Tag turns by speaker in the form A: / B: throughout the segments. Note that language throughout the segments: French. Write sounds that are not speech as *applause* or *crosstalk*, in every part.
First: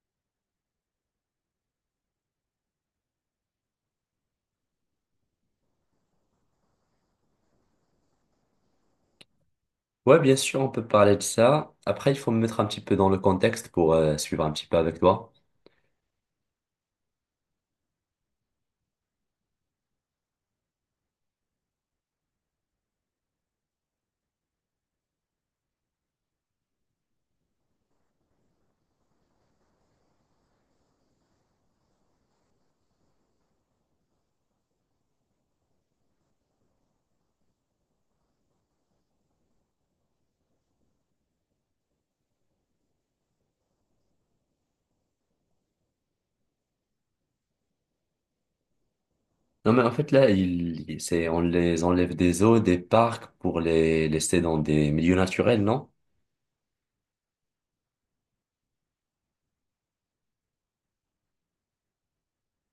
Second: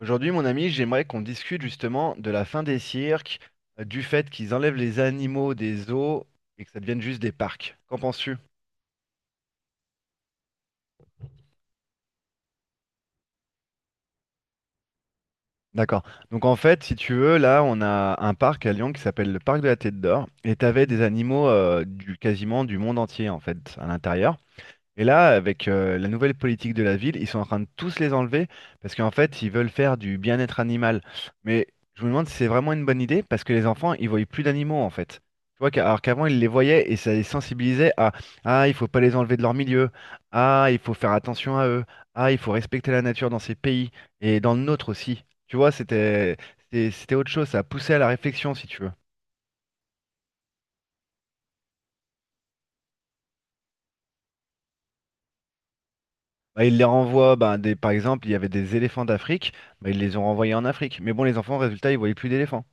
A: Aujourd'hui, mon ami, j'aimerais qu'on discute justement de la fin des cirques, du fait qu'ils enlèvent les animaux des zoos et que ça devienne juste des parcs. Qu'en penses-tu?
B: Ouais, bien sûr, on peut parler de ça. Après, il faut me mettre un petit peu dans le contexte pour suivre un petit peu avec toi.
A: D'accord. Donc en fait, si tu veux, là, on a un parc à Lyon qui s'appelle le parc de la Tête d'Or et t'avais des animaux du quasiment du monde entier en fait à l'intérieur. Et là, avec la nouvelle politique de la ville, ils sont en train de tous les enlever parce qu'en fait, ils veulent faire du bien-être animal. Mais je me demande si c'est vraiment une bonne idée parce que les enfants, ils voient plus d'animaux en fait. Tu vois, alors qu'avant, ils les voyaient et ça les sensibilisait à. Ah, il faut pas les enlever de leur milieu. Ah, il faut faire attention à eux. Ah, il faut respecter la nature dans ces pays et dans le nôtre aussi. Tu vois, c'était autre chose. Ça poussait à la réflexion, si tu veux.
B: Non, mais en fait, là, c'est, on les enlève des zoos, des parcs pour les laisser dans des milieux naturels, non?
A: Bah, ils les renvoient, bah, des, par exemple, il y avait des éléphants d'Afrique, bah, ils les ont renvoyés en Afrique. Mais bon, les enfants, résultat, ils voyaient plus d'éléphants.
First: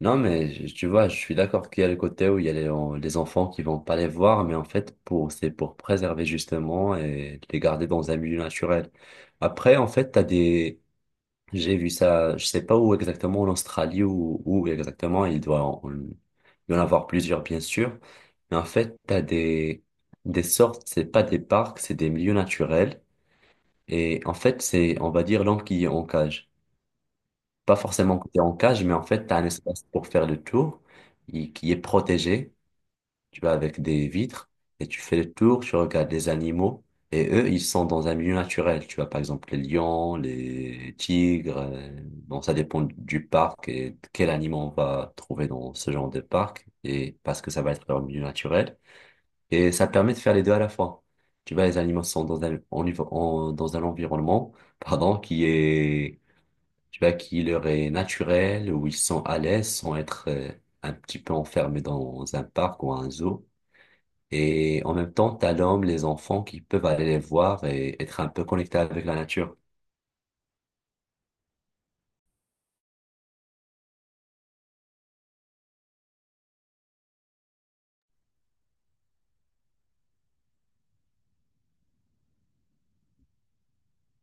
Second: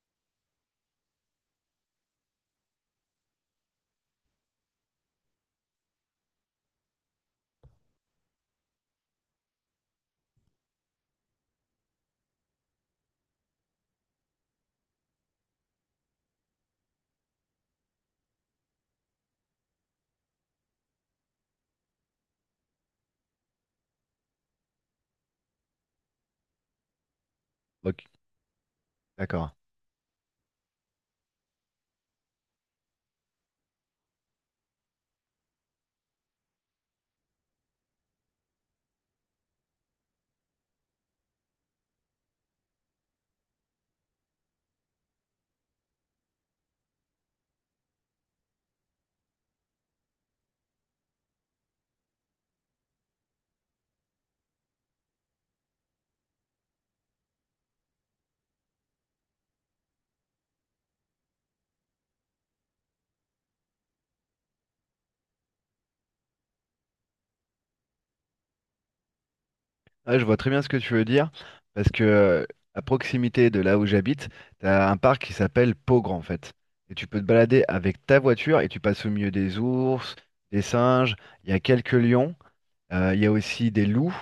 B: Non, mais tu vois, je suis d'accord qu'il y a le côté où il y a les enfants qui vont pas les voir, mais en fait, c'est pour préserver justement et les garder dans un milieu naturel. Après, en fait, j'ai vu ça, je sais pas où exactement, en Australie ou où exactement, il doit en, il doit y en avoir plusieurs bien sûr, mais en fait, des sortes, c'est pas des parcs, c'est des milieux naturels, et en fait, c'est, on va dire, l'homme qui est en cage. Pas
A: Ok,
B: forcément que tu en cage, mais en fait, tu as un
A: d'accord.
B: espace pour faire le tour, qui est protégé, tu vas avec des vitres et tu fais le tour, tu regardes les animaux et eux, ils sont dans un milieu naturel. Tu vois, par exemple, les lions, les tigres. Bon, ça dépend du parc et de quel animal on va trouver dans ce genre de parc et parce que ça va être leur milieu naturel. Et ça permet de faire les deux à la fois. Tu vois, les animaux sont dans dans un environnement, *laughs* pardon, qui est, tu vois, qui leur est naturel, où ils sont à l'aise sans être un petit peu enfermés dans un parc ou un zoo. Et en même temps, t'as l'homme, les enfants qui peuvent aller les voir et être un peu connectés avec la nature.
A: Ah, je vois très bien ce que tu veux dire, parce que à proximité de là où j'habite, tu as un parc qui s'appelle Pogre, en fait. Et tu peux te balader avec ta voiture et tu passes au milieu des ours, des singes, il y a quelques lions, il y a aussi des loups,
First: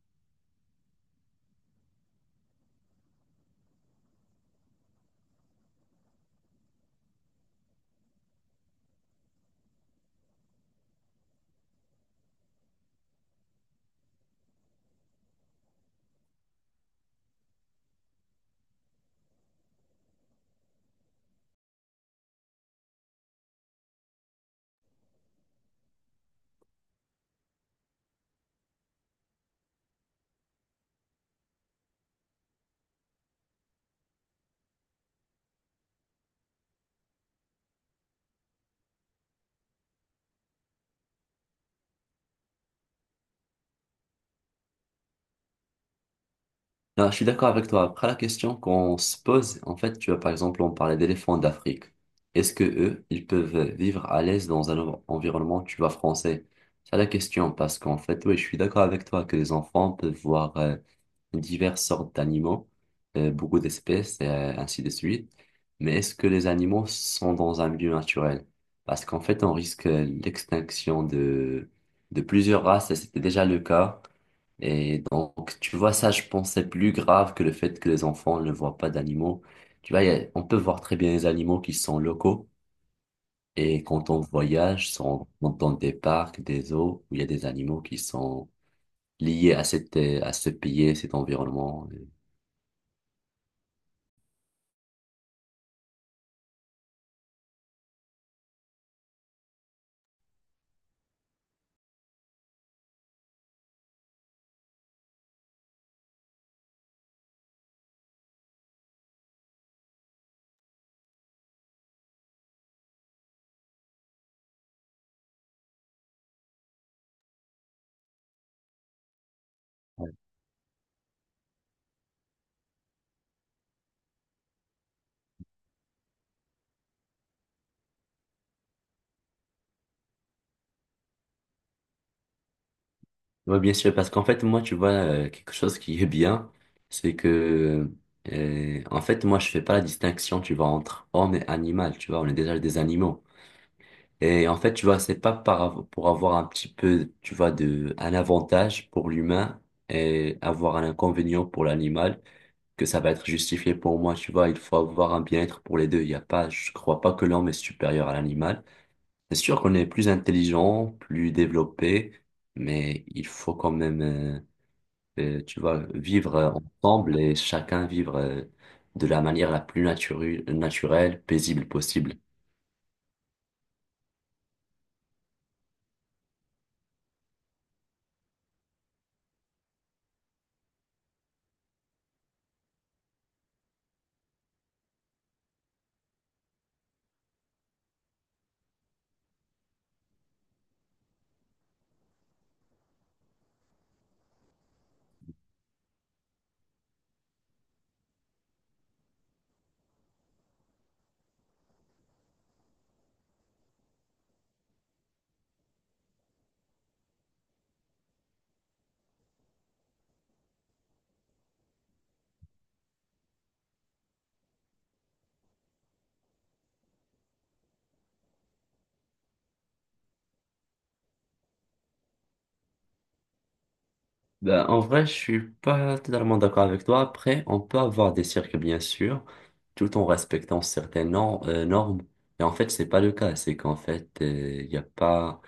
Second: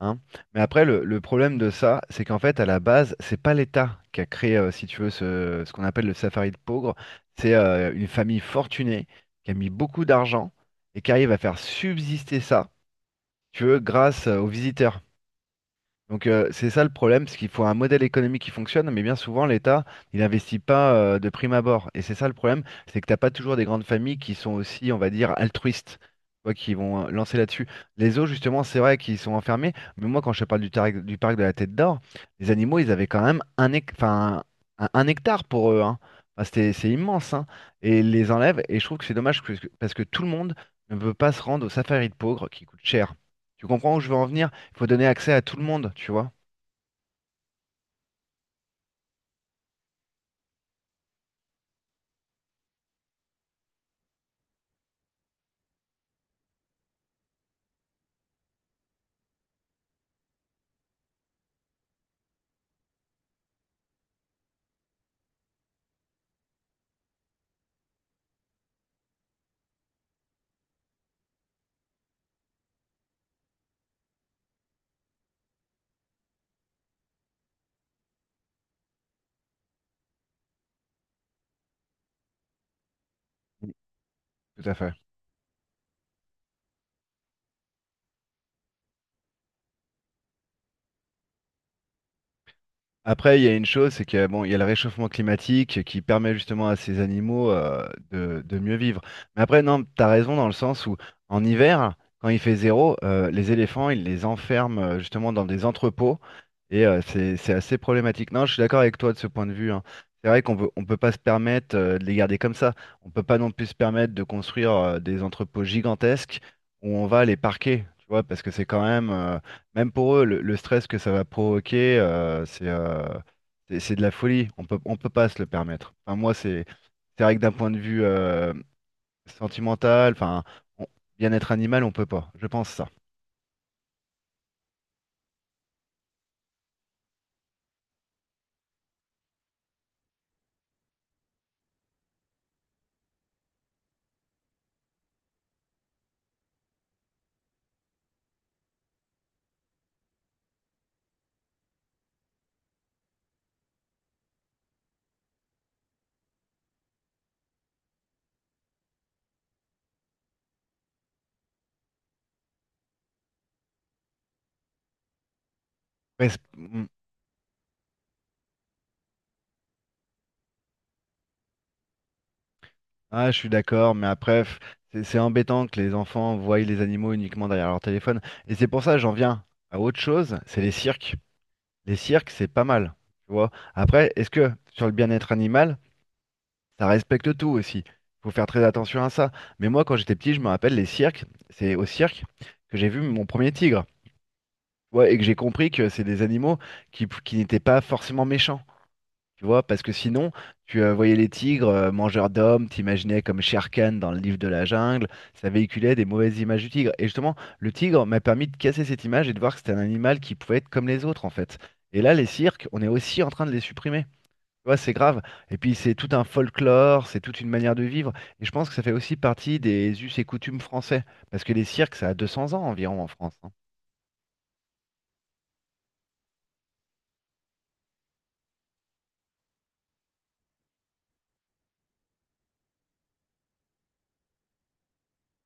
A: hein. Mais après, le problème de ça, c'est qu'en fait, à la base, c'est pas l'État qui a créé, si tu veux, ce qu'on appelle le safari de pauvres. C'est une famille fortunée qui a mis beaucoup d'argent et qui arrive à faire subsister ça, tu veux, grâce aux visiteurs. Donc c'est ça le problème, c'est qu'il faut un modèle économique qui fonctionne, mais bien souvent l'État, il n'investit pas de prime abord. Et c'est ça le problème, c'est que t'as pas toujours des grandes familles qui sont aussi, on va dire, altruistes, tu vois, qui vont lancer là-dessus. Les zoos, justement, c'est vrai qu'ils sont enfermés, mais moi quand je te parle du, du parc de la Tête d'Or, les animaux, ils avaient quand même un, enfin, un hectare pour eux, hein. Enfin, c'est immense, hein. Et ils les enlèvent, et je trouve que c'est dommage que parce que tout le monde ne peut pas se rendre au safari de pauvres qui coûte cher. Tu comprends où je veux en venir? Faut donner accès à tout le monde, tu vois.
B: Non, je suis d'accord avec toi. Après, la question qu'on se pose, en fait, tu vois, par exemple, on parlait d'éléphants d'Afrique. Est-ce que eux, ils peuvent vivre à l'aise dans un environnement, tu vois, français? C'est la question, parce qu'en fait, oui, je suis d'accord avec toi que les enfants peuvent voir diverses sortes d'animaux, beaucoup d'espèces, et ainsi de suite. Mais est-ce que les animaux sont dans un milieu naturel? Parce qu'en fait, on risque l'extinction de plusieurs races, et c'était déjà le cas. Et donc, tu vois, ça, je pense, c'est plus grave que le fait que les enfants ne voient pas d'animaux. Tu vois, on peut voir très bien les animaux qui sont locaux.
A: Mm.
B: Et quand on
A: Tout à
B: voyage,
A: fait.
B: si on rentre dans des parcs, des eaux, où il y a des animaux qui sont liés à à ce pays, cet environnement.
A: Après, il y a une chose, c'est que bon, il y a le réchauffement climatique qui permet justement à ces animaux de mieux vivre. Mais après, non, t'as raison dans le sens où en hiver, quand il fait zéro, les éléphants, ils les enferment justement dans des entrepôts et c'est assez problématique. Non, je suis d'accord avec toi de ce point de vue, hein. C'est vrai qu'on peut, on peut pas se permettre de les garder comme ça. On peut pas non plus se permettre de construire des entrepôts gigantesques où on va les parquer, tu vois, parce que c'est quand même même pour eux, le stress que ça va provoquer, c'est c'est de la folie. On peut pas se le permettre. Enfin, moi, c'est vrai que d'un point de vue sentimental, enfin, on- bien-être animal, on peut pas. Je pense ça.
B: Oui, bien sûr, parce qu'en fait, moi, tu vois, quelque chose qui est bien, c'est que, en fait, moi, je fais pas la distinction, tu vois, entre homme et animal, tu vois, on est déjà des animaux. Et en fait, tu vois, c'est pas pour avoir un petit peu, tu vois, un avantage pour l'humain et avoir un inconvénient pour l'animal que ça va être justifié pour moi, tu vois. Il faut avoir un bien-être pour les deux. Il y a pas, je crois pas que l'homme est supérieur à l'animal. C'est sûr qu'on est plus intelligent, plus développé, mais il faut quand même, tu vois,
A: Après,
B: vivre ensemble et chacun vivre, de la manière la plus naturelle, paisible possible.
A: ah, je suis d'accord, mais après, c'est embêtant que les enfants voient les animaux uniquement derrière leur téléphone. Et c'est pour ça, que j'en viens à autre chose, c'est les cirques. Les cirques, c'est pas mal. Tu vois. Après, est-ce que sur le bien-être animal, ça respecte tout aussi. Faut faire très attention à ça. Mais moi, quand j'étais petit, je me rappelle les cirques. C'est au cirque que j'ai vu mon premier tigre. Ouais, et que j'ai compris que c'est des animaux qui n'étaient pas forcément méchants. Tu vois, parce que sinon, tu voyais les tigres mangeurs d'hommes, t'imaginais comme Shere Khan dans le livre de la jungle. Ça véhiculait des mauvaises images du tigre. Et justement, le tigre m'a permis de casser cette image et de voir que c'était un animal qui pouvait être comme les autres, en fait. Et là, les cirques, on est aussi en train de les supprimer. Tu vois, c'est grave. Et puis c'est tout un folklore, c'est toute une manière de vivre. Et je pense que ça fait aussi partie des us et coutumes français. Parce que les cirques, ça a 200 ans environ en France. Hein.
B: Ben, en vrai, je suis pas totalement d'accord avec toi. Après, on peut avoir des cirques, bien sûr, tout en respectant certaines normes. Et en fait, c'est pas le cas. C'est qu'en fait, il y a pas.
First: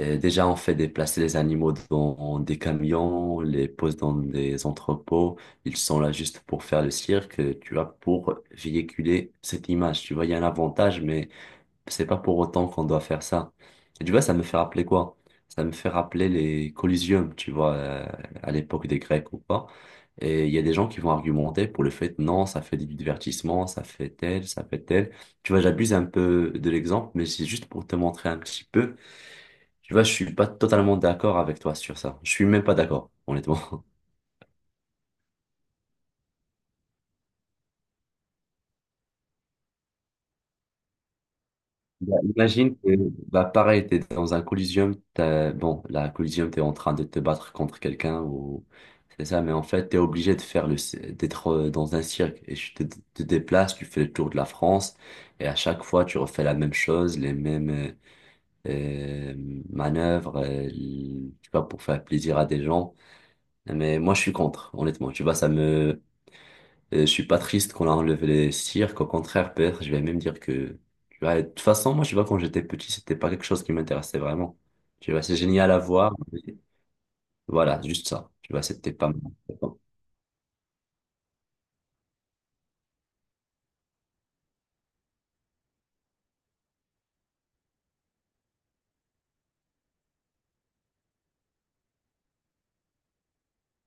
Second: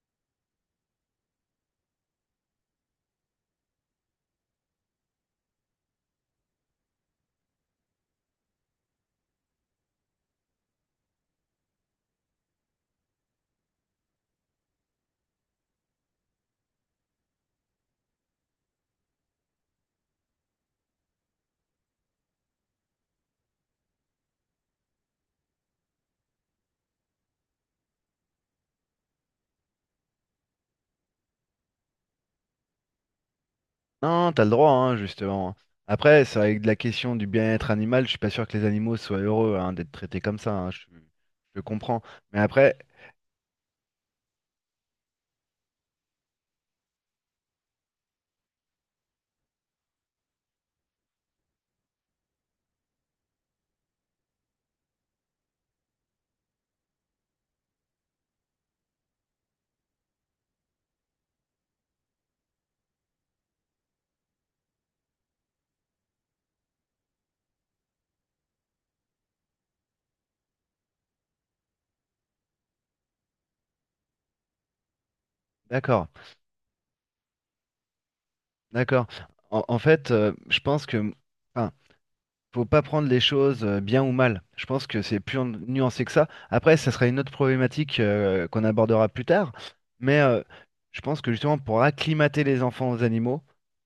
B: Déjà, on fait déplacer les animaux dans des camions, on les pose dans des entrepôts. Ils sont là juste pour faire le cirque, tu vois, pour véhiculer cette image. Tu vois, il y a un avantage, mais c'est pas pour autant qu'on doit faire ça. Et tu vois, ça me fait rappeler quoi? Ça me fait rappeler les collisions, tu vois, à l'époque des Grecs ou pas. Et il y a des gens qui vont argumenter pour le fait, non, ça fait du divertissement, ça fait tel, ça fait tel. Tu vois, j'abuse un peu de l'exemple, mais c'est juste pour te montrer un petit peu. Tu vois, je suis pas totalement d'accord avec toi sur ça. Je suis même pas d'accord, honnêtement.
A: Non, t'as le droit, hein, justement. Après, c'est avec de la question du bien-être animal, je suis pas sûr que les animaux soient heureux hein, d'être traités comme ça. Hein, je comprends.
B: Bah,
A: Mais
B: imagine
A: après,
B: que, bah, pareil, t'es dans un collisium, bon, la collisium, t'es en train de te battre contre quelqu'un ou, c'est ça, mais en fait, t'es obligé de faire d'être dans un cirque et te déplaces, tu fais le tour de la France et à chaque fois, tu refais la même chose, les mêmes euh, manœuvres, tu vois, pour faire plaisir à des gens. Mais moi, je suis contre, honnêtement, tu vois, je suis pas triste qu'on a enlevé les cirques, au contraire, peut-être, je vais même dire que, tu vois, de toute façon, moi, je vois, quand j'étais petit, c'était pas quelque chose qui m'intéressait vraiment. Tu vois, c'est génial à
A: d'accord,
B: voir, mais voilà, juste ça. Tu vois, c'était
A: d'accord.
B: pas mal.
A: En fait, je pense que, enfin, faut pas prendre les choses bien ou mal. Je pense que c'est plus nuancé que ça. Après, ça sera une autre problématique qu'on abordera plus tard. Mais je pense que justement, pour acclimater les enfants aux animaux,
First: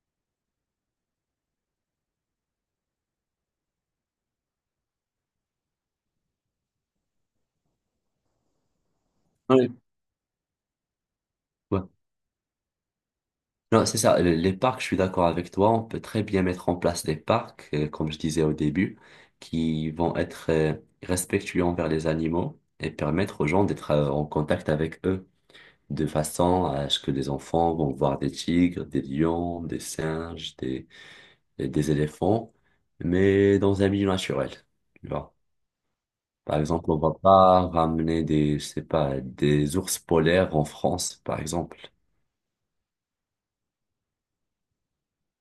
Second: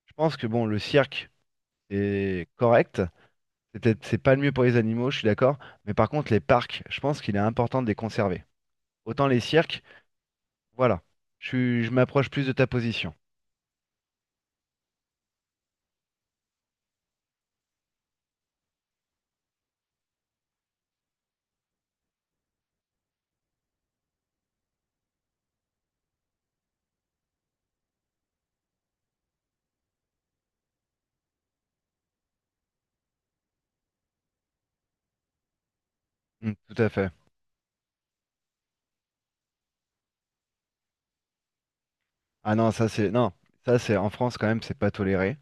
A: je pense que bon, le cirque est correct. C'est pas le mieux pour les animaux, je suis d'accord. Mais par contre, les parcs, je pense qu'il est important de les conserver. Autant les
B: Ouais.
A: cirques, voilà.
B: Ouais.
A: Je m'approche plus de ta position.
B: Non, c'est ça, les parcs, je suis d'accord avec toi, on peut très bien mettre en place des parcs, comme je disais au début, qui vont être respectueux envers les animaux et permettre aux gens d'être en contact avec eux. De façon à ce que les enfants vont voir des tigres, des lions, des singes, des éléphants, mais dans un milieu naturel, tu vois.
A: Mm,
B: Par
A: tout à
B: exemple, on
A: fait.
B: va pas ramener je sais pas, des ours polaires en France, par exemple.
A: Ah non, ça c'est non, ça c'est en France quand même, c'est pas toléré.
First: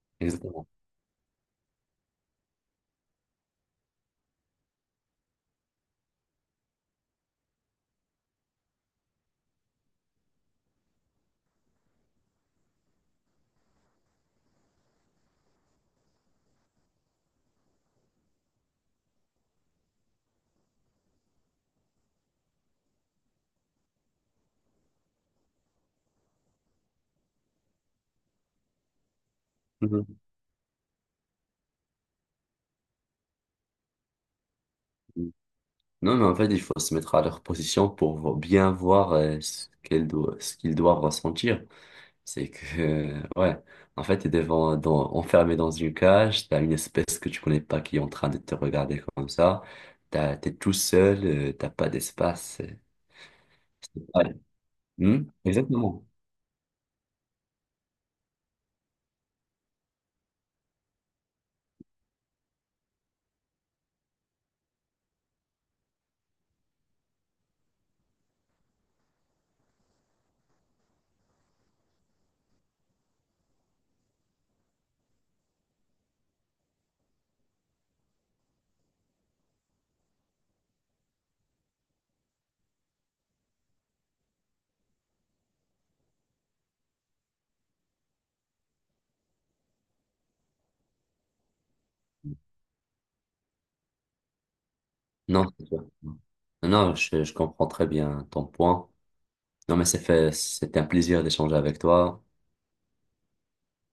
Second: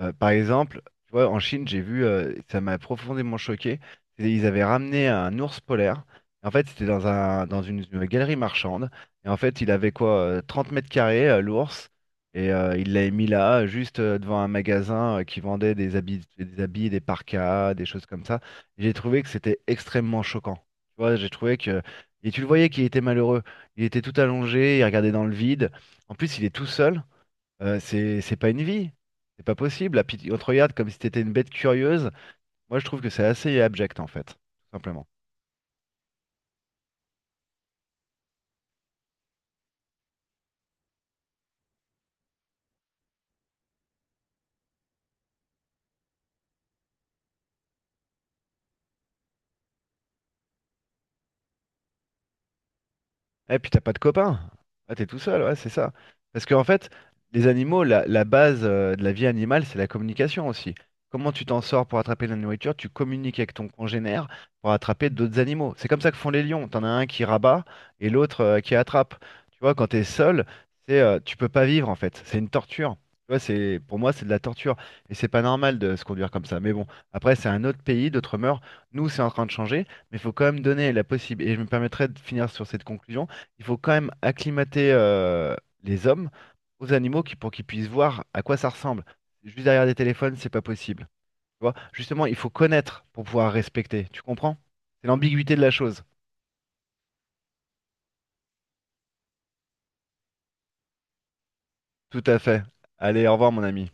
A: Par
B: Exactement.
A: exemple, tu vois, en Chine, j'ai vu, ça m'a profondément choqué. Ils avaient ramené un ours polaire. En fait, c'était dans un, une galerie marchande. Et en fait, il avait quoi, 30 mètres carrés, l'ours. Et il l'avait mis là, juste devant un magasin qui vendait des habits, des parkas, des choses comme ça. Et j'ai trouvé que c'était extrêmement choquant. Tu vois, j'ai trouvé que. Et tu le voyais qu'il était malheureux. Il était tout allongé, il regardait dans le vide. En plus, il est tout seul. C'est pas une vie. C'est pas possible. Là,
B: Mhm.
A: puis on te regarde comme si t'étais une bête curieuse. Moi, je trouve que c'est assez abject, en fait. Tout simplement.
B: Non, mais en fait, il faut se mettre à leur position pour bien voir ce ce qu'ils doivent ressentir. C'est que, *laughs* ouais, en fait, enfermé dans une cage, t'as une espèce que tu connais pas qui est en train de te regarder comme ça, t'es tout seul, t'as pas d'espace.
A: Et puis t'as pas de
B: Ouais.
A: copain. Ah, t'es tout
B: Hmm,
A: seul, ouais, c'est ça.
B: exactement.
A: Parce qu'en fait, les animaux, la base de la vie animale, c'est la communication aussi. Comment tu t'en sors pour attraper de la nourriture? Tu communiques avec ton congénère pour attraper d'autres animaux. C'est comme ça que font les lions. T'en as un qui rabat et l'autre qui attrape. Tu vois, quand t'es seul, c'est tu peux pas vivre en fait. C'est une torture. Tu vois, c'est pour moi, c'est de la torture. Et c'est pas normal de se conduire comme ça. Mais bon, après, c'est un autre pays, d'autres mœurs. Nous, c'est en train de changer, mais il faut quand même donner la possibilité. Et je me permettrai de finir sur cette conclusion il faut quand même acclimater les hommes aux animaux pour qu'ils puissent voir à quoi ça ressemble. Juste derrière des téléphones, c'est pas possible. Tu vois? Justement, il faut connaître pour pouvoir respecter. Tu comprends? C'est
B: Non,
A: l'ambiguïté de
B: c'est
A: la
B: ça.
A: chose.
B: Non, non, je comprends très bien ton point. Non, mais c'est fait, c'était un plaisir d'échanger avec
A: Tout
B: toi.
A: à fait. Allez, au revoir, mon ami.